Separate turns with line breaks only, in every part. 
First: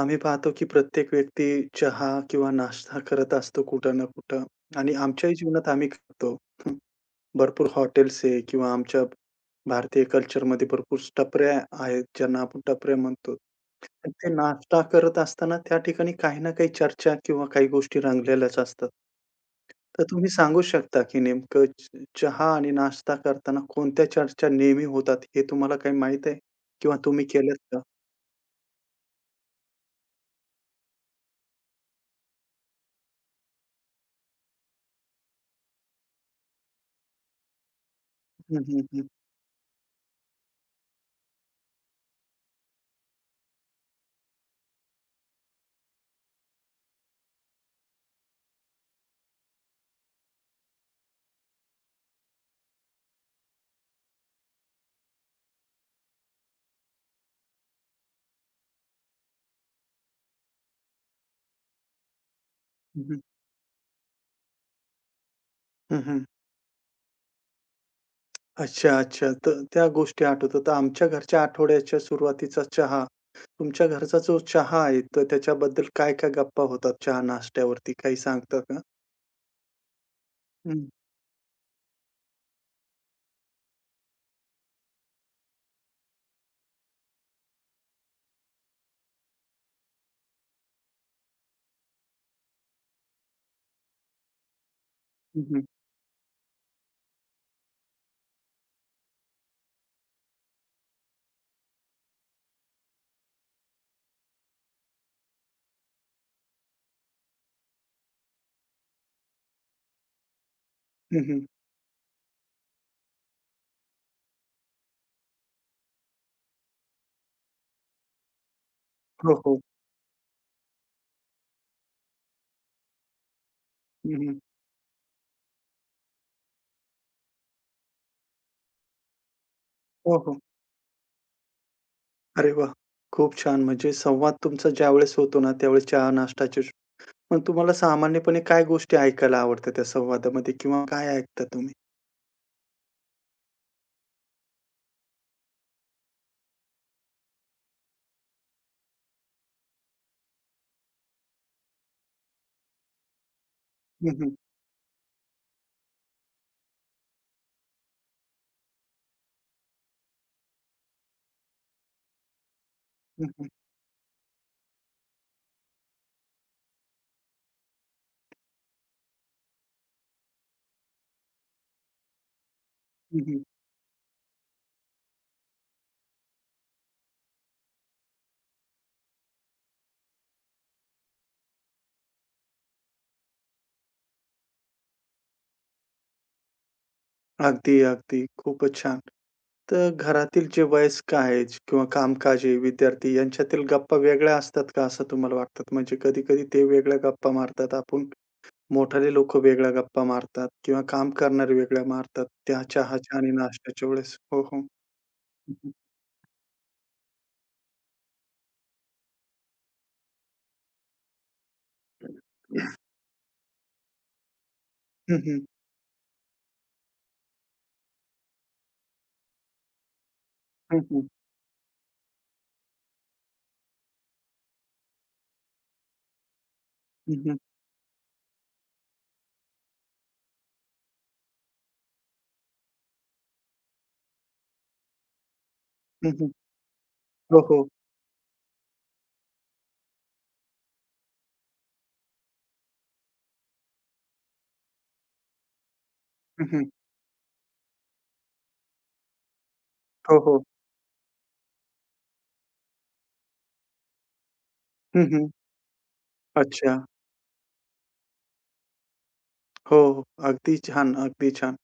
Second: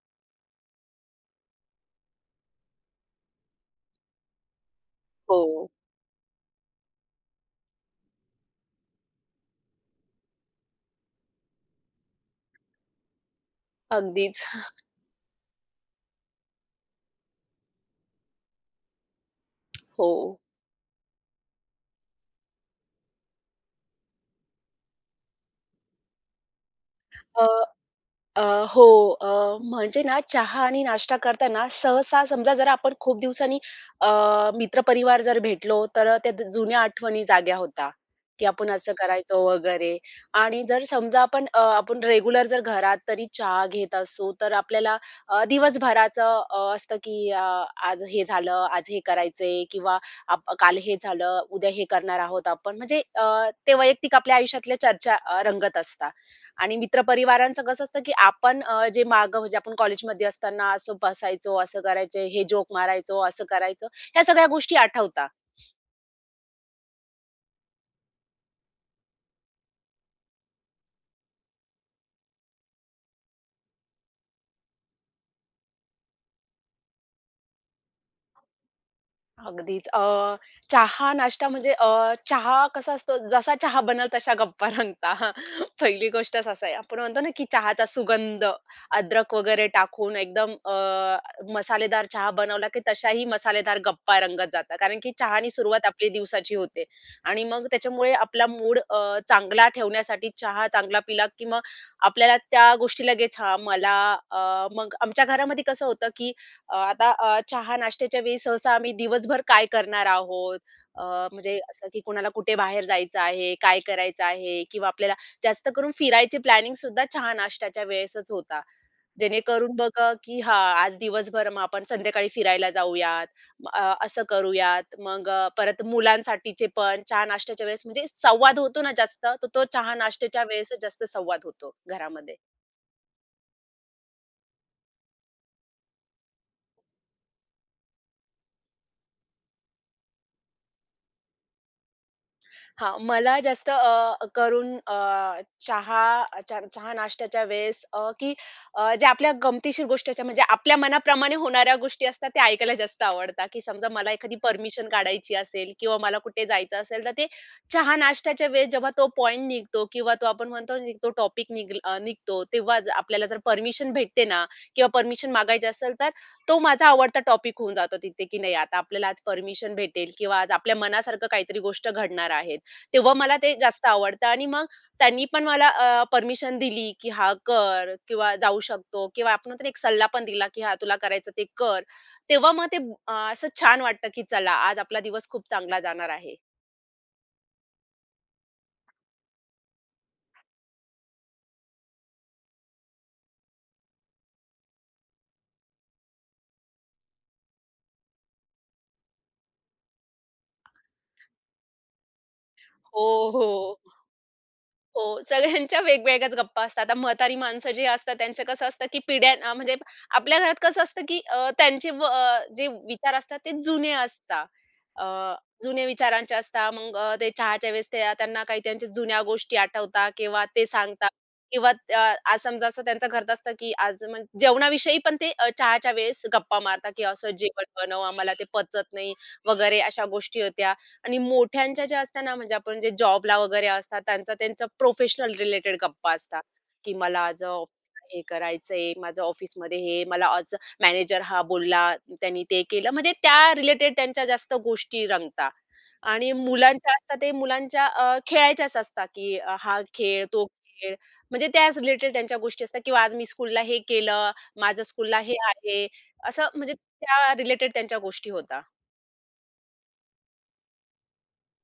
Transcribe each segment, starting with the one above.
आम्ही पाहतो की प्रत्येक व्यक्ती चहा किंवा नाश्ता करत असतो कुठं ना कुठं आणि आमच्याही
हो,
जीवनात आम्ही करतो. हं. भरपूर हॉटेल्स आहे किंवा आमच्या भारतीय कल्चरमध्ये भरपूर टपऱ्या आहेत, ज्यांना आपण टपऱ्या म्हणतो. तर ते
अगदीच.
नाश्ता करत असताना त्या ठिकाणी काही ना काही चर्चा किंवा काही गोष्टी रंगलेल्याच असतात. तर
हो.
तुम्ही सांगू शकता की नेमकं चहा आणि नाश्ता करताना कोणत्या चर्चा नेहमी होतात हे तुम्हाला काही माहीत आहे? किंवा तुम्ही
अ,
केल्यात का?
अ, हो. अ, म्हणजे ना चहा आणि नाश्ता करताना सहसा समजा जर आपण खूप दिवसांनी अ, मित्रपरिवार जर भेटलो, तर त्या जुन्या आठवणी जाग्या होता, की
हं,
आपण असं
हं.
करायचो वगैरे. आणि जर समजा आपण आपण रेग्युलर जर घरात तरी चहा घेत असू, तर आपल्याला दिवसभराचं असतं की आज हे झालं, आज हे करायचंय किंवा काल हे झालं, उद्या हे करणार आहोत आपण. म्हणजे ते वैयक्तिक आपल्या आयुष्यातल्या चर्चा रंगत असतात. आणि मित्रपरिवारांचं कसं असतं की आपण जे मागं म्हणजे आपण कॉलेजमध्ये असताना असं बसायचो, असं करायचो, हे जोक
हं, हं.
मारायचो, असं करायचो. ह्या सगळ्या गोष्टी आठवतात.
हं, हं. अच्छा, अच्छा. तर त्या गोष्टी आठवतात. तर आमच्या घरच्या आठवड्याच्या सुरुवातीचा चहा, तुमच्या घरचा जो चहा आहे, तर त्याच्याबद्दल काय-काय गप्पा होतात चहा नाश्त्यावरती? काही सांगता का?
अगदीच.
हं,
चहा नाश्ता म्हणजे चहा कसा असतो, जसा चहा बनल तशा गप्पा रंगता. पहिली गोष्टच असं आहे. आपण म्हणतो ना, की चहाचा सुगंध, अद्रक वगैरे टाकून एकदम मसालेदार चहा बनवला, की तशाही मसालेदार गप्पा रंगत जातात. कारण की
हं,
चहानी
हं.
सुरुवात आपली दिवसाची होते आणि मग त्याच्यामुळे आपला मूड चांगला ठेवण्यासाठी चहा चांगला पिला, की मग आपल्याला त्या गोष्टी लगेच हां, मला अ, मग आमच्या घरामध्ये कसं होतं, की आता चहा नाश्त्याच्या वेळी सहसा आम्ही दिवसभर काय करणार आहोत, अ,
हं, हं.
म्हणजे असं की कोणाला कुठे बाहेर जायचं आहे, काय करायचं आहे किंवा आपल्याला जास्त करून फिरायची प्लॅनिंगसुद्धा चहा नाश्त्याच्या वेळेसच होता.
हो, हो.
जेणेकरून बघा की हां, आज दिवसभर मग आपण संध्याकाळी फिरायला जाऊयात, असं
हं,
करूयात. मग परत मुलांसाठीचे पण चहा नाश्त्याच्या वेळेस म्हणजे संवाद होतो ना जास्त, तर तो चहा
हो, हो.
नाश्त्याच्या वेळेसच जास्त संवाद होतो घरामध्ये.
अरे वा, खूप छान. म्हणजे संवाद तुमचा ज्यावेळेस होतो ना, त्यावेळेस चहा नाश्त्याचे पण तुम्हाला सामान्यपणे काय गोष्टी ऐकायला आवडतात त्या संवादामध्ये किंवा काय ऐकता तुम्ही?
हां, मला जास्त चहा नाश्त्याच्या वेळेस ज्या आपल्या गमतीशीर गोष्टीच्या म्हणजे आपल्या मनाप्रमाणे होणाऱ्या गोष्टी असतात त्या ऐकायला जास्त आवडतात, की समजा मला
हं, हं.
एखादी परमिशन काढायची असेल किंवा मला कुठे जायचं असेल, तर ते चहा नाश्त्याच्या वेळेस जेव्हा तो पॉइंट निघतो किंवा तो आपण म्हणतो ना, तो टॉपिक निघतो तेव्हा आपल्याला
हं,
जर
हं.
परमिशन भेटते ना किंवा परमिशन मागायची असेल, तर तो माझा आवडता टॉपिक होऊन जातो तिथे, की नाही आता आपल्याला आज परमिशन भेटेल किंवा आज आपल्या मनासारखं काहीतरी गोष्ट घडणार आहे. तेव्हा मला ते जास्त आवडतं आणि मग त्यांनी पण मला परमिशन दिली, की हा कर किंवा जाऊ शकतो" किंवा आपण म्हणतो एक सल्ला पण दिला, की हा तुला करायचं ते कर." तेव्हा मग ते असं छान वाटतं, की चला आज आपला दिवस खूप चांगला जाणार आहे.
अगदी, अगदी. खूपच छान. तर घरातील जे वयस्क आहेत किंवा कामकाजी विद्यार्थी यांच्यातील गप्पा वेगळ्या असतात का असं तुम्हाला वाटतात? म्हणजे कधी-कधी ते वेगळ्या गप्पा मारतात, आपण मोठाले लोकं वेगळ्या गप्पा मारतात किंवा काम करणारे वेगळ्या मारतात त्या चहाच्या
हो,
आणि
हो.
नाश्त्याच्या वेळेस. हो, हो. हं,
हो,
हं.
सगळ्यांच्या वेगवेगळ्याच गप्पा असतात. आता म्हातारी माणसं जी असतात त्यांचं कसं असतं, की पिढ्या म्हणजे आपल्या घरात कसं असतं, की त्यांचे जे विचार असतात ते जुने असतात. अ,
हं, हं.
जुन्या विचारांचे असतात. मग ते चहाच्या वेळेस त्यांना काही त्यांच्या जुन्या गोष्टी आठवतात किंवा ते
हं, हं.
सांगतात किंवा आज समजा असं त्यांचं घरात असतं, की आज म्हणजे जेवणाविषयी पण ते चहाच्या वेळेस गप्पा मारतात, की असं जेवण बनव, आम्हाला ते पचत नाही वगैरे अशा गोष्टी होत्या. आणि मोठ्यांच्या ज्या असतात ना, म्हणजे आपण जे जॉबला वगैरे असतात, त्यांचा त्यांचा प्रोफेशनल रिलेटेड गप्पा असतात, की मला
हो,
आज
हो.
ऑफिसला हे करायचंय, माझं ऑफिसमध्ये हे, मला आज मॅनेजर हा बोलला, त्यांनी ते केलं, म्हणजे त्या रिलेटेड त्यांच्या जास्त गोष्टी रंगतात. आणि
हं, हं.
मुलांच्या असतात ते मुलांच्या खेळायच्याच असतात, की हा
हो,
खेळ,
हो.
तो खेळ, म्हणजे त्याच रिलेटेड त्यांच्या गोष्टी असतात किंवा आज मी स्कूलला हे केलं, माझं
हं,
स्कूलला
हं.
हे आहे, असं म्हणजे
अच्छा.
त्या रिलेटेड त्यांच्या गोष्टी होता.
हो, हो. अगदी छान, अगदी छान.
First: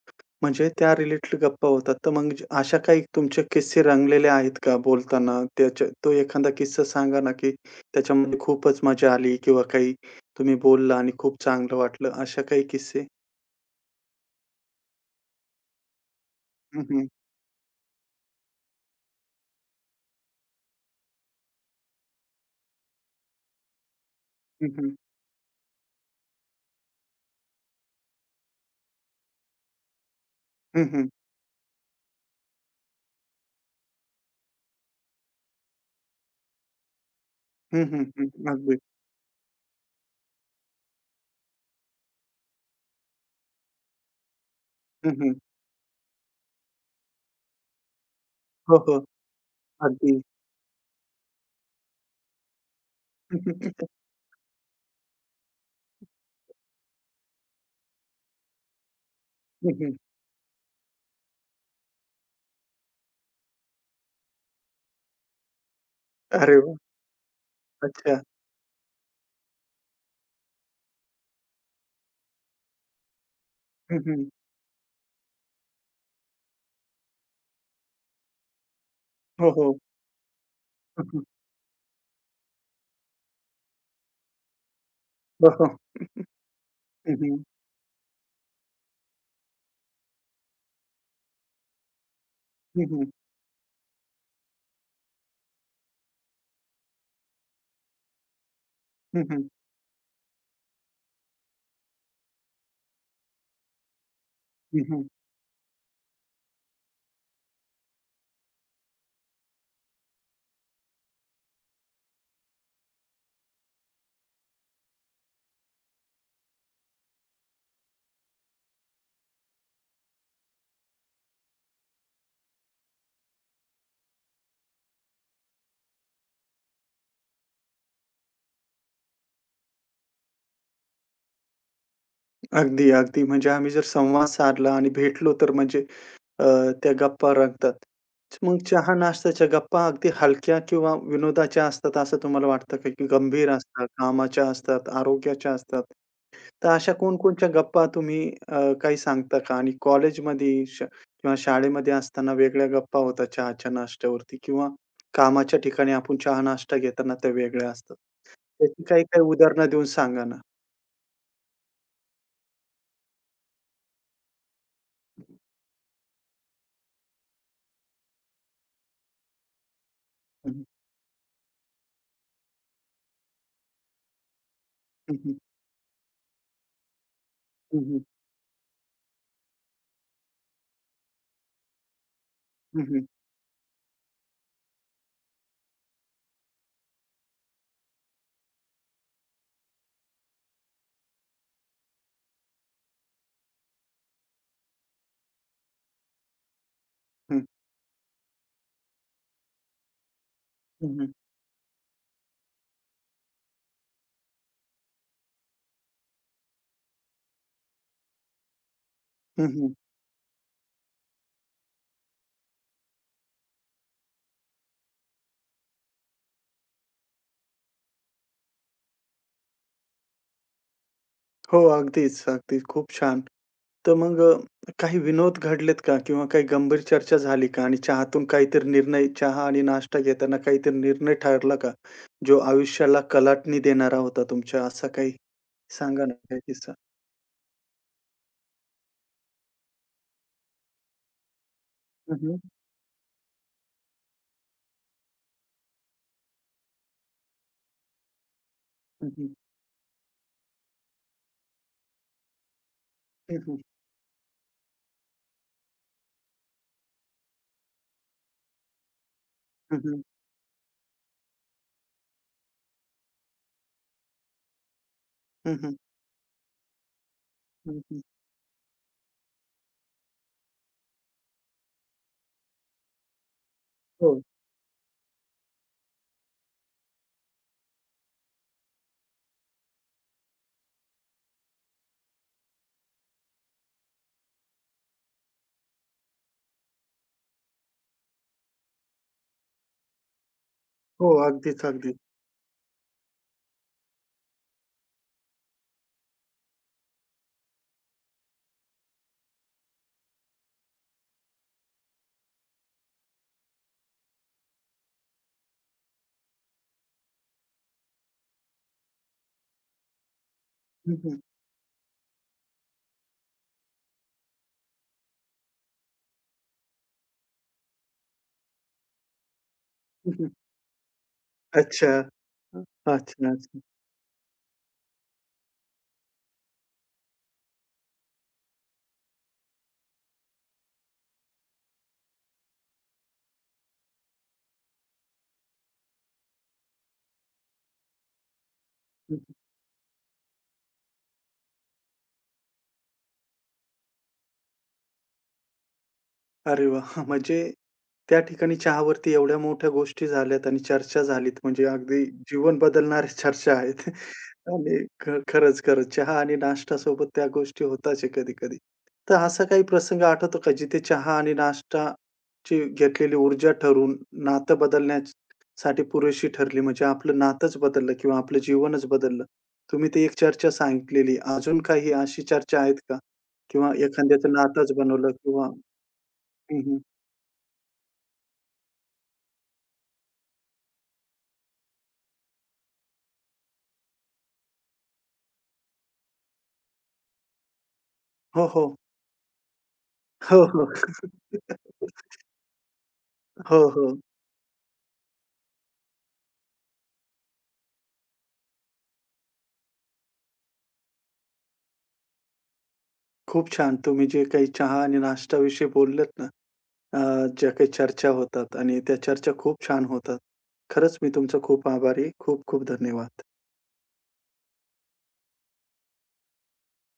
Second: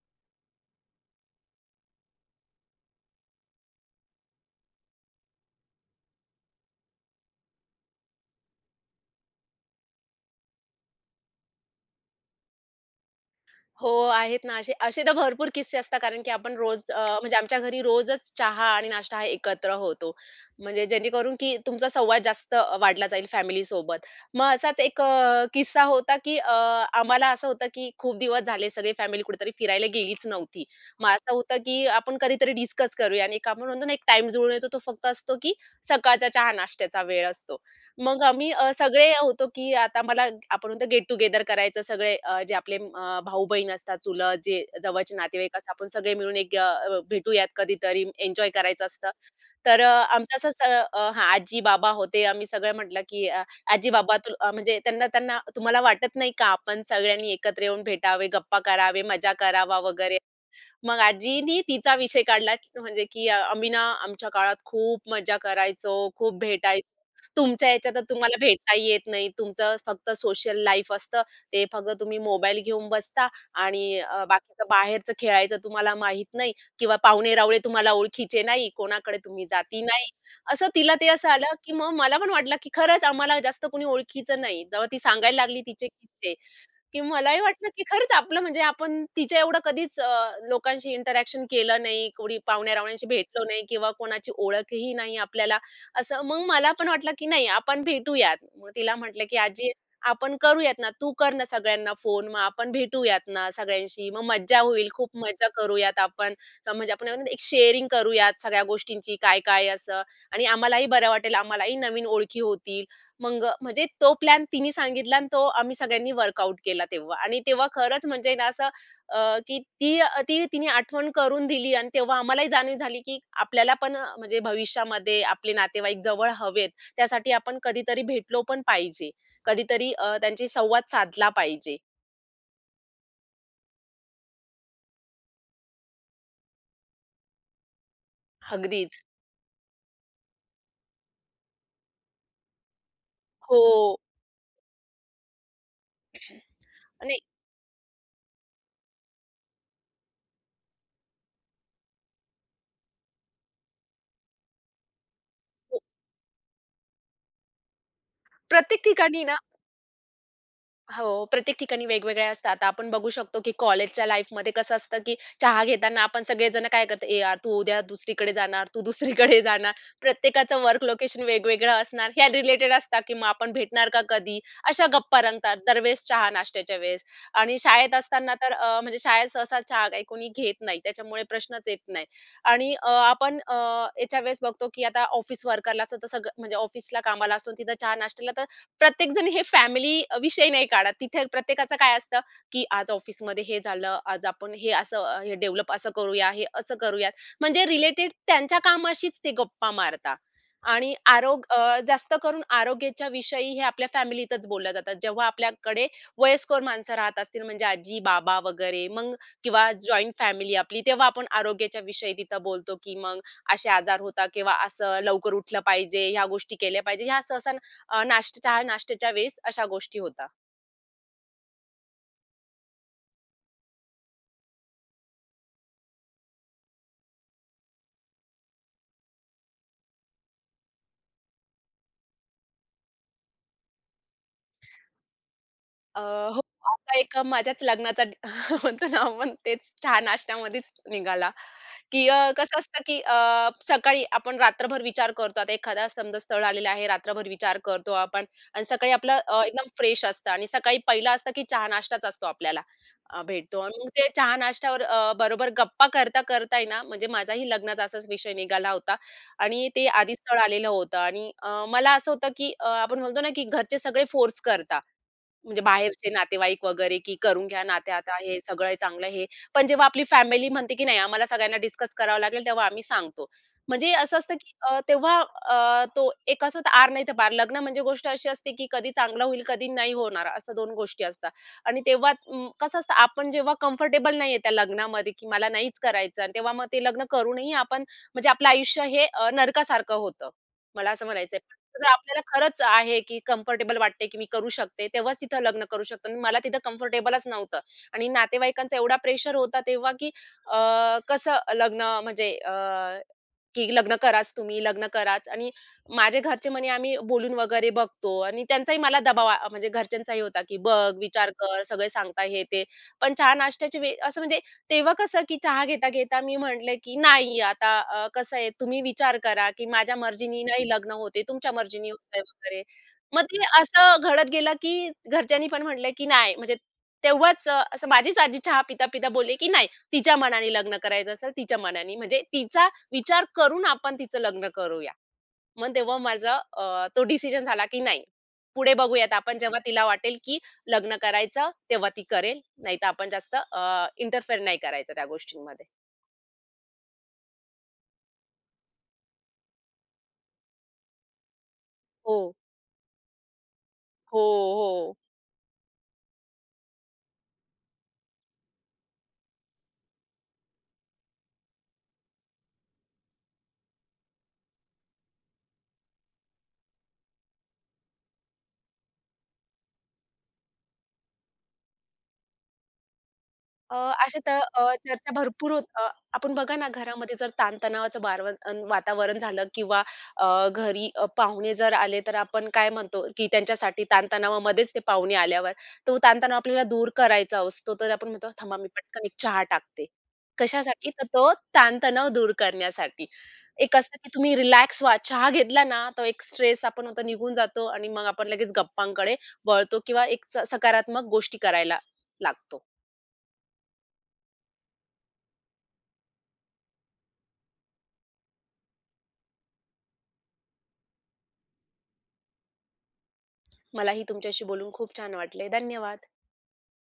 म्हणजे त्या रिलेटेड गप्पा होतात. तर मग अशा काही तुमचे किस्से रंगलेले आहेत का बोलताना? त्याच्या तो एखादा किस्सा सांगा ना, की त्याच्यामध्ये खूपच मजा आली किंवा काही तुम्ही बोलला आणि खूप चांगलं वाटलं, अशा काही किस्से?
हो, आहेत ना. असे असे तर भरपूर किस्से असतात कारण की आपण
हं,
रोज
हं.
म्हणजे आमच्या घरी रोजच चहा आणि नाश्ता हा एकत्र होतो. म्हणजे जेणेकरून की तुमचा संवाद जास्त वाढला जाईल फॅमिलीसोबत. मग
हं,
असाच
हं.
एक किस्सा होता की आम्हाला असं होतं की खूप दिवस झाले सगळी फॅमिली कुठेतरी फिरायला गेलीच नव्हती.
हं, हं.
मग असं होतं की आपण कधीतरी डिस्कस करूया आणि एक आपण म्हणतो ना, एक टाईम जुळून येतो तो फक्त असतो की सकाळचा चहा नाश्त्याचा वेळ असतो.
हं, हं.
मग
हं.
आम्ही
अगदी.
सगळे होतो, की आता मला आपण म्हणतो गेट टुगेदर करायचं सगळे जे आपले भाऊ-बहीण असतात, चुलत जे
हं,
जवळचे
हं.
नातेवाईक असतात, आपण सगळे मिळून एक भेटूयात कधीतरी एन्जॉय
हो,
करायचं
हो.
असतं. तर
अगदी.
आमचं असं हां, आजी-बाबा होते. आम्ही सगळं म्हटलं, की आजी-बाबा तू म्हणजे त्यांना त्यांना तुम्हाला वाटत नाही का आपण सगळ्यांनी एकत्र येऊन भेटावे, गप्पा करावे, मजा
हं,
करावा
हं.
वगैरे. मग आजीनी तिचा विषय काढला, म्हणजे की "आम्ही ना आमच्या काळात खूप मजा करायचो, खूप
अरे वाह!
भेटायचो. तुमच्या ह्याच्यात तर
अच्छा.
तुम्हाला भेटता येत नाही. तुमचं फक्त सोशल लाईफ असतं. ते फक्त तुम्ही मोबाईल घेऊन बसता आणि
हं, हं.
बाकीचं बाहेरचं खेळायचं तुम्हाला माहीत नाही किंवा पाहुणे-रावळे तुम्हाला ओळखीचे नाही. कोणाकडे तुम्ही
हो, हो.
जाती नाही." असं तिला
हं,
ते
हं.
असं आलं, की मग मला पण वाटलं, की खरंच आम्हाला जास्त कोणी ओळखीचं नाही. जेव्हा ती सांगायला
हो,
लागली
हो.
तिचे किस्से, की
हं,
मलाही
हं.
वाटलं की खरंच आपलं म्हणजे आपण तिच्या एवढं कधीच लोकांशी इंटरॅक्शन केलं नाही, कोणी
हं,
पाहुण्या-रावण्यांशी
हं.
भेटलो नाही किंवा कोणाची ओळखही नाही आपल्याला. असं मग मला पण वाटलं की नाही आपण भेटूयात. मग तिला
हं,
म्हटलं की
हं.
"आजी आपण करूयात ना, तू कर ना सगळ्यांना फोन, मग आपण भेटूयात ना सगळ्यांशी, मग मज्जा
हं,
होईल,
हं.
खूप मज्जा करूयात आपण." म्हणजे आपण म्हणतो ना, एक शेअरिंग करूयात सगळ्या गोष्टींची काय-काय असं आणि आम्हालाही बरं वाटेल, आम्हालाही नवीन ओळखी होतील. मग म्हणजे तो प्लॅन तिने सांगितला आणि तो आम्ही सगळ्यांनी वर्कआउट केला तेव्हा आणि तेव्हा खरंच म्हणजे ना असं अ, की ती ती तिने आठवण करून दिली आणि तेव्हा आम्हालाही जाणीव झाली की आपल्याला पण म्हणजे भविष्यामध्ये आपले नातेवाईक जवळ हवेत. त्यासाठी आपण कधीतरी भेटलो पण पाहिजे. कधीतरी त्यांची संवाद साधला पाहिजे.
अगदी, अगदी. म्हणजे आम्ही जर संवाद साधला आणि भेटलो तर म्हणजे अ, त्या गप्पा रंगतात. मग चहा
अगदीच.
नाश्त्याच्या गप्पा अगदी हलक्या किंवा विनोदाच्या असतात असं तुम्हाला वाटतं का? की गंभीर असतात,
हो.
कामाच्या असतात, आरोग्याच्या असतात. तर अशा
आणि
कोणकोणत्या गप्पा तुम्ही काही सांगता का? आणि कॉलेजमध्ये किंवा शाळेमध्ये असताना वेगळ्या गप्पा होतात चहाच्या नाश्त्यावरती किंवा कामाच्या ठिकाणी आपण चहा नाश्ता घेताना त्या वेगळ्या असतात.
प्रत्येक
त्याची काही
ठिकाणी
काही
ना.
उदाहरणं देऊन सांगा ना?
हो, प्रत्येक ठिकाणी वेगवेगळ्या असतात. आता आपण बघू शकतो, की कॉलेजच्या लाईफमध्ये कसं असतं, की चहा घेताना आपण सगळेजण काय करतो, "ए यार, तू उद्या दुसरीकडे जाणार, तू दुसरीकडे जाणार."
हं,
प्रत्येकाचं
हं.
वर्क लोकेशन वेगवेगळं असणार. ह्या रिलेटेड असतात, की मग आपण भेटणार का कधी? अशा
हं,
गप्पा
हं.
रंगतात दरवेळेस चहा नाश्त्याच्या वेळेस. आणि शाळेत
हं,
असताना तर म्हणजे शाळेत सहसा चहा काही कोणी घेत नाही. त्याच्यामुळे प्रश्नच येत नाही. आणि याच्या वेळेस बघतो, की आता ऑफिस वर्करला असं तर सगळं म्हणजे ऑफिसला कामाला असतो, तिथं चहा नाश्त्याला तर प्रत्येकजण हे फॅमिली विषय नाही काढत. तिथे प्रत्येकाचं काय असतं, की आज ऑफिसमध्ये हे झालं, आज आपण हे असं हे डेव्हलप असं करूया, हे असं करूयात.
हं,
म्हणजे रिलेटेड त्यांच्या कामाशीच ते गप्पा मारता, आणि
हं, हं.
आरोग अ, जास्त करून आरोग्याच्या विषयी हे आपल्या फॅमिलीतच बोलल्या जातात. जेव्हा आपल्याकडे वयस्कर माणसं राहत असतील म्हणजे आजी-बाबा वगैरे मग
हं,
किंवा
हं.
जॉइंट फॅमिली आपली, तेव्हा आपण आरोग्याच्या विषयी तिथं बोलतो, की मग असे आजार होतात किंवा असं लवकर उठलं पाहिजे, ह्या गोष्टी केल्या पाहिजे. ह्या सहसा अ, नाश्ता चहा नाश्त्याच्या वेळेस अशा गोष्टी होता.
हो, अगदीच, अगदीच. खूप छान. तर मग काही विनोद घडलेत का? किंवा काही गंभीर चर्चा झाली का? आणि चहातून काहीतरी निर्णय चहा आणि नाश्ता घेताना काहीतरी निर्णय ठरला का? जो आयुष्याला कलाटणी देणारा होता तुमच्या, असा काही
अ,
सांगा ना
हो.
काही किस्सा?
आता एका माझ्याच लग्नाचा म्हणतो ना आपण तेच चहा नाश्त्यामध्येच निघाला, की
हं, हं.
कसं असतं, की सकाळी आपण रात्रभर विचार करतो. आता एखादा समजा स्थळ आलेलं आहे, रात्रभर विचार करतो आपण आणि सकाळी
हं,
आपलं
हं.
एकदम फ्रेश असतं आणि सकाळी पहिला असतं, की चहा नाश्ताच असतो आपल्याला
हं,
भेटतो
हं.
आणि मग ते चहा नाश्त्यावर बरोबर गप्पा करता करता आहे ना, म्हणजे माझाही लग्नाचा असाच विषय निघाला होता आणि
हं,
ते
हं.
आधी स्थळ आलेलं होतं आणि मला असं होतं, की आपण म्हणतो ना, की घरचे सगळे फोर्स करता.
हं,
म्हणजे
हं.
बाहेरचे नातेवाईक वगैरे, की करून घ्या
हं,
नाते
हं.
आता हे सगळं आहे चांगलं आहे. हे. पण जेव्हा आपली फॅमिली म्हणते, की नाही आम्हाला सगळ्यांना डिस्कस करावं लागेल तेव्हा आम्ही सांगतो. म्हणजे असं
हो,
असतं, की तो एक असं होतं आर नाही तर पार. लग्न म्हणजे गोष्ट अशी असते, की कधी चांगलं होईल, कधी नाही होणार असं 2 गोष्टी असतात. आणि तेव्हा कसं असतं आपण जेव्हा कम्फर्टेबल नाहीये त्या लग्नामध्ये, की मला नाहीच करायचं आणि तेव्हा मग ते लग्न करूनही आपण म्हणजे आपलं आयुष्य हे नरकासारखं होतं. मला असं
हो.
म्हणायचंय.
अगदीच,
जर
अगदीच.
आपल्याला खरंच आहे, की कम्फर्टेबल वाटते, की मी करू शकते, तेव्हाच तिथं लग्न करू शकतो. आणि मला तिथं कम्फर्टेबलच नव्हतं आणि नातेवाईकांचा एवढा प्रेशर होता तेव्हा, की कसं लग्न म्हणजे की लग्न कराच तुम्ही, लग्न कराच आणि माझे घरचे म्हणे, "आम्ही बोलून वगैरे बघतो" आणि त्यांचाही मला दबाव म्हणजे घरच्यांचाही होता, की "बघ,
हं, हं.
विचार कर, सगळे सांगता हे ते." पण चहा नाश्त्याची वे असं म्हणजे तेव्हा कसं की चहा घेता-घेता मी म्हटले की "नाही आता कसं आहे तुम्ही विचार करा की माझ्या
हं, हं.
मर्जीनी नाही लग्न होते, तुमच्या मर्जीनी
अच्छा.
होतंय वगैरे."
अच्छा,
मग ते
अच्छा.
असं घडत गेलं की घरच्यांनी पण म्हटलं की "नाही." म्हणजे तेव्हाच असं माझीच आजी चहा पिता-पिता बोलली की "नाही, तिच्या मनाने लग्न करायचं असेल, तिच्या मनाने." म्हणजे तिचा विचार करून आपण तिचं लग्न करूया. मग तेव्हा माझा तो डिसिजन झाला, की नाही, पुढे बघूयात
हं.
आपण जेव्हा तिला वाटेल, की लग्न करायचं तेव्हा ती करेल, नाहीतर आपण जास्त इंटरफेअर नाही करायचं त्या गोष्टींमध्ये.
अरे वाह! म्हणजे त्या ठिकाणी चहावरती एवढ्या मोठ्या गोष्टी झाल्यात आणि चर्चा झालीत म्हणजे अगदी
हो.
जीवन बदलणाऱ्या चर्चा आहेत.
हो,
आणि
हो.
खरंच, खरंच चहा आणि नाश्त्यासोबत त्या गोष्टी होताच आहे कधी-कधी. तर असा काही प्रसंग आठवतो का जिथे चहा आणि नाश्ताची घेतलेली ऊर्जा ठरून नातं बदलण्यासाठी पुरेशी ठरली? म्हणजे आपलं नातंच बदललं किंवा आपलं जीवनच बदललं. तुम्ही ती एक चर्चा सांगितलेली. अजून काही अशी चर्चा आहेत का? किंवा
अ, अशा
एखाद्याचं
तर
नातंच बनवलं
चर्चा
किंवा
भरपूर होत. आपण बघा ना घरामध्ये जर ताणतणावाचं वातावरण झालं किंवा घरी पाहुणे जर आले तर आपण काय म्हणतो की त्यांच्यासाठी ताणतणावामध्येच ते पाहुणे आल्यावर तो ताणतणाव आपल्याला दूर करायचा असतो तर आपण म्हणतो
हो,
थांबा मी
हो.
पटकन एक चहा टाकते.
हो, हो.
कशासाठी? तर तो ताणतणाव दूर करण्यासाठी.
हो,
एक असतं
हो.
की तुम्ही रिलॅक्स व्हा. चहा घेतला ना तो एक स्ट्रेस आपण होतो निघून जातो आणि मग आपण लगेच गप्पांकडे वळतो किंवा एक सकारात्मक गोष्टी करायला लागतो.
खूप छान. तुम्ही जे काही चहा आणि नाश्त्याविषयी बोललात ना, अ, ज्या काही चर्चा होतात आणि त्या चर्चा खूप छान होतात. खरंच मी तुमचा खूप आभारी आहे. खूप खूप धन्यवाद.
मलाही तुमच्याशी बोलून खूप छान वाटले. धन्यवाद.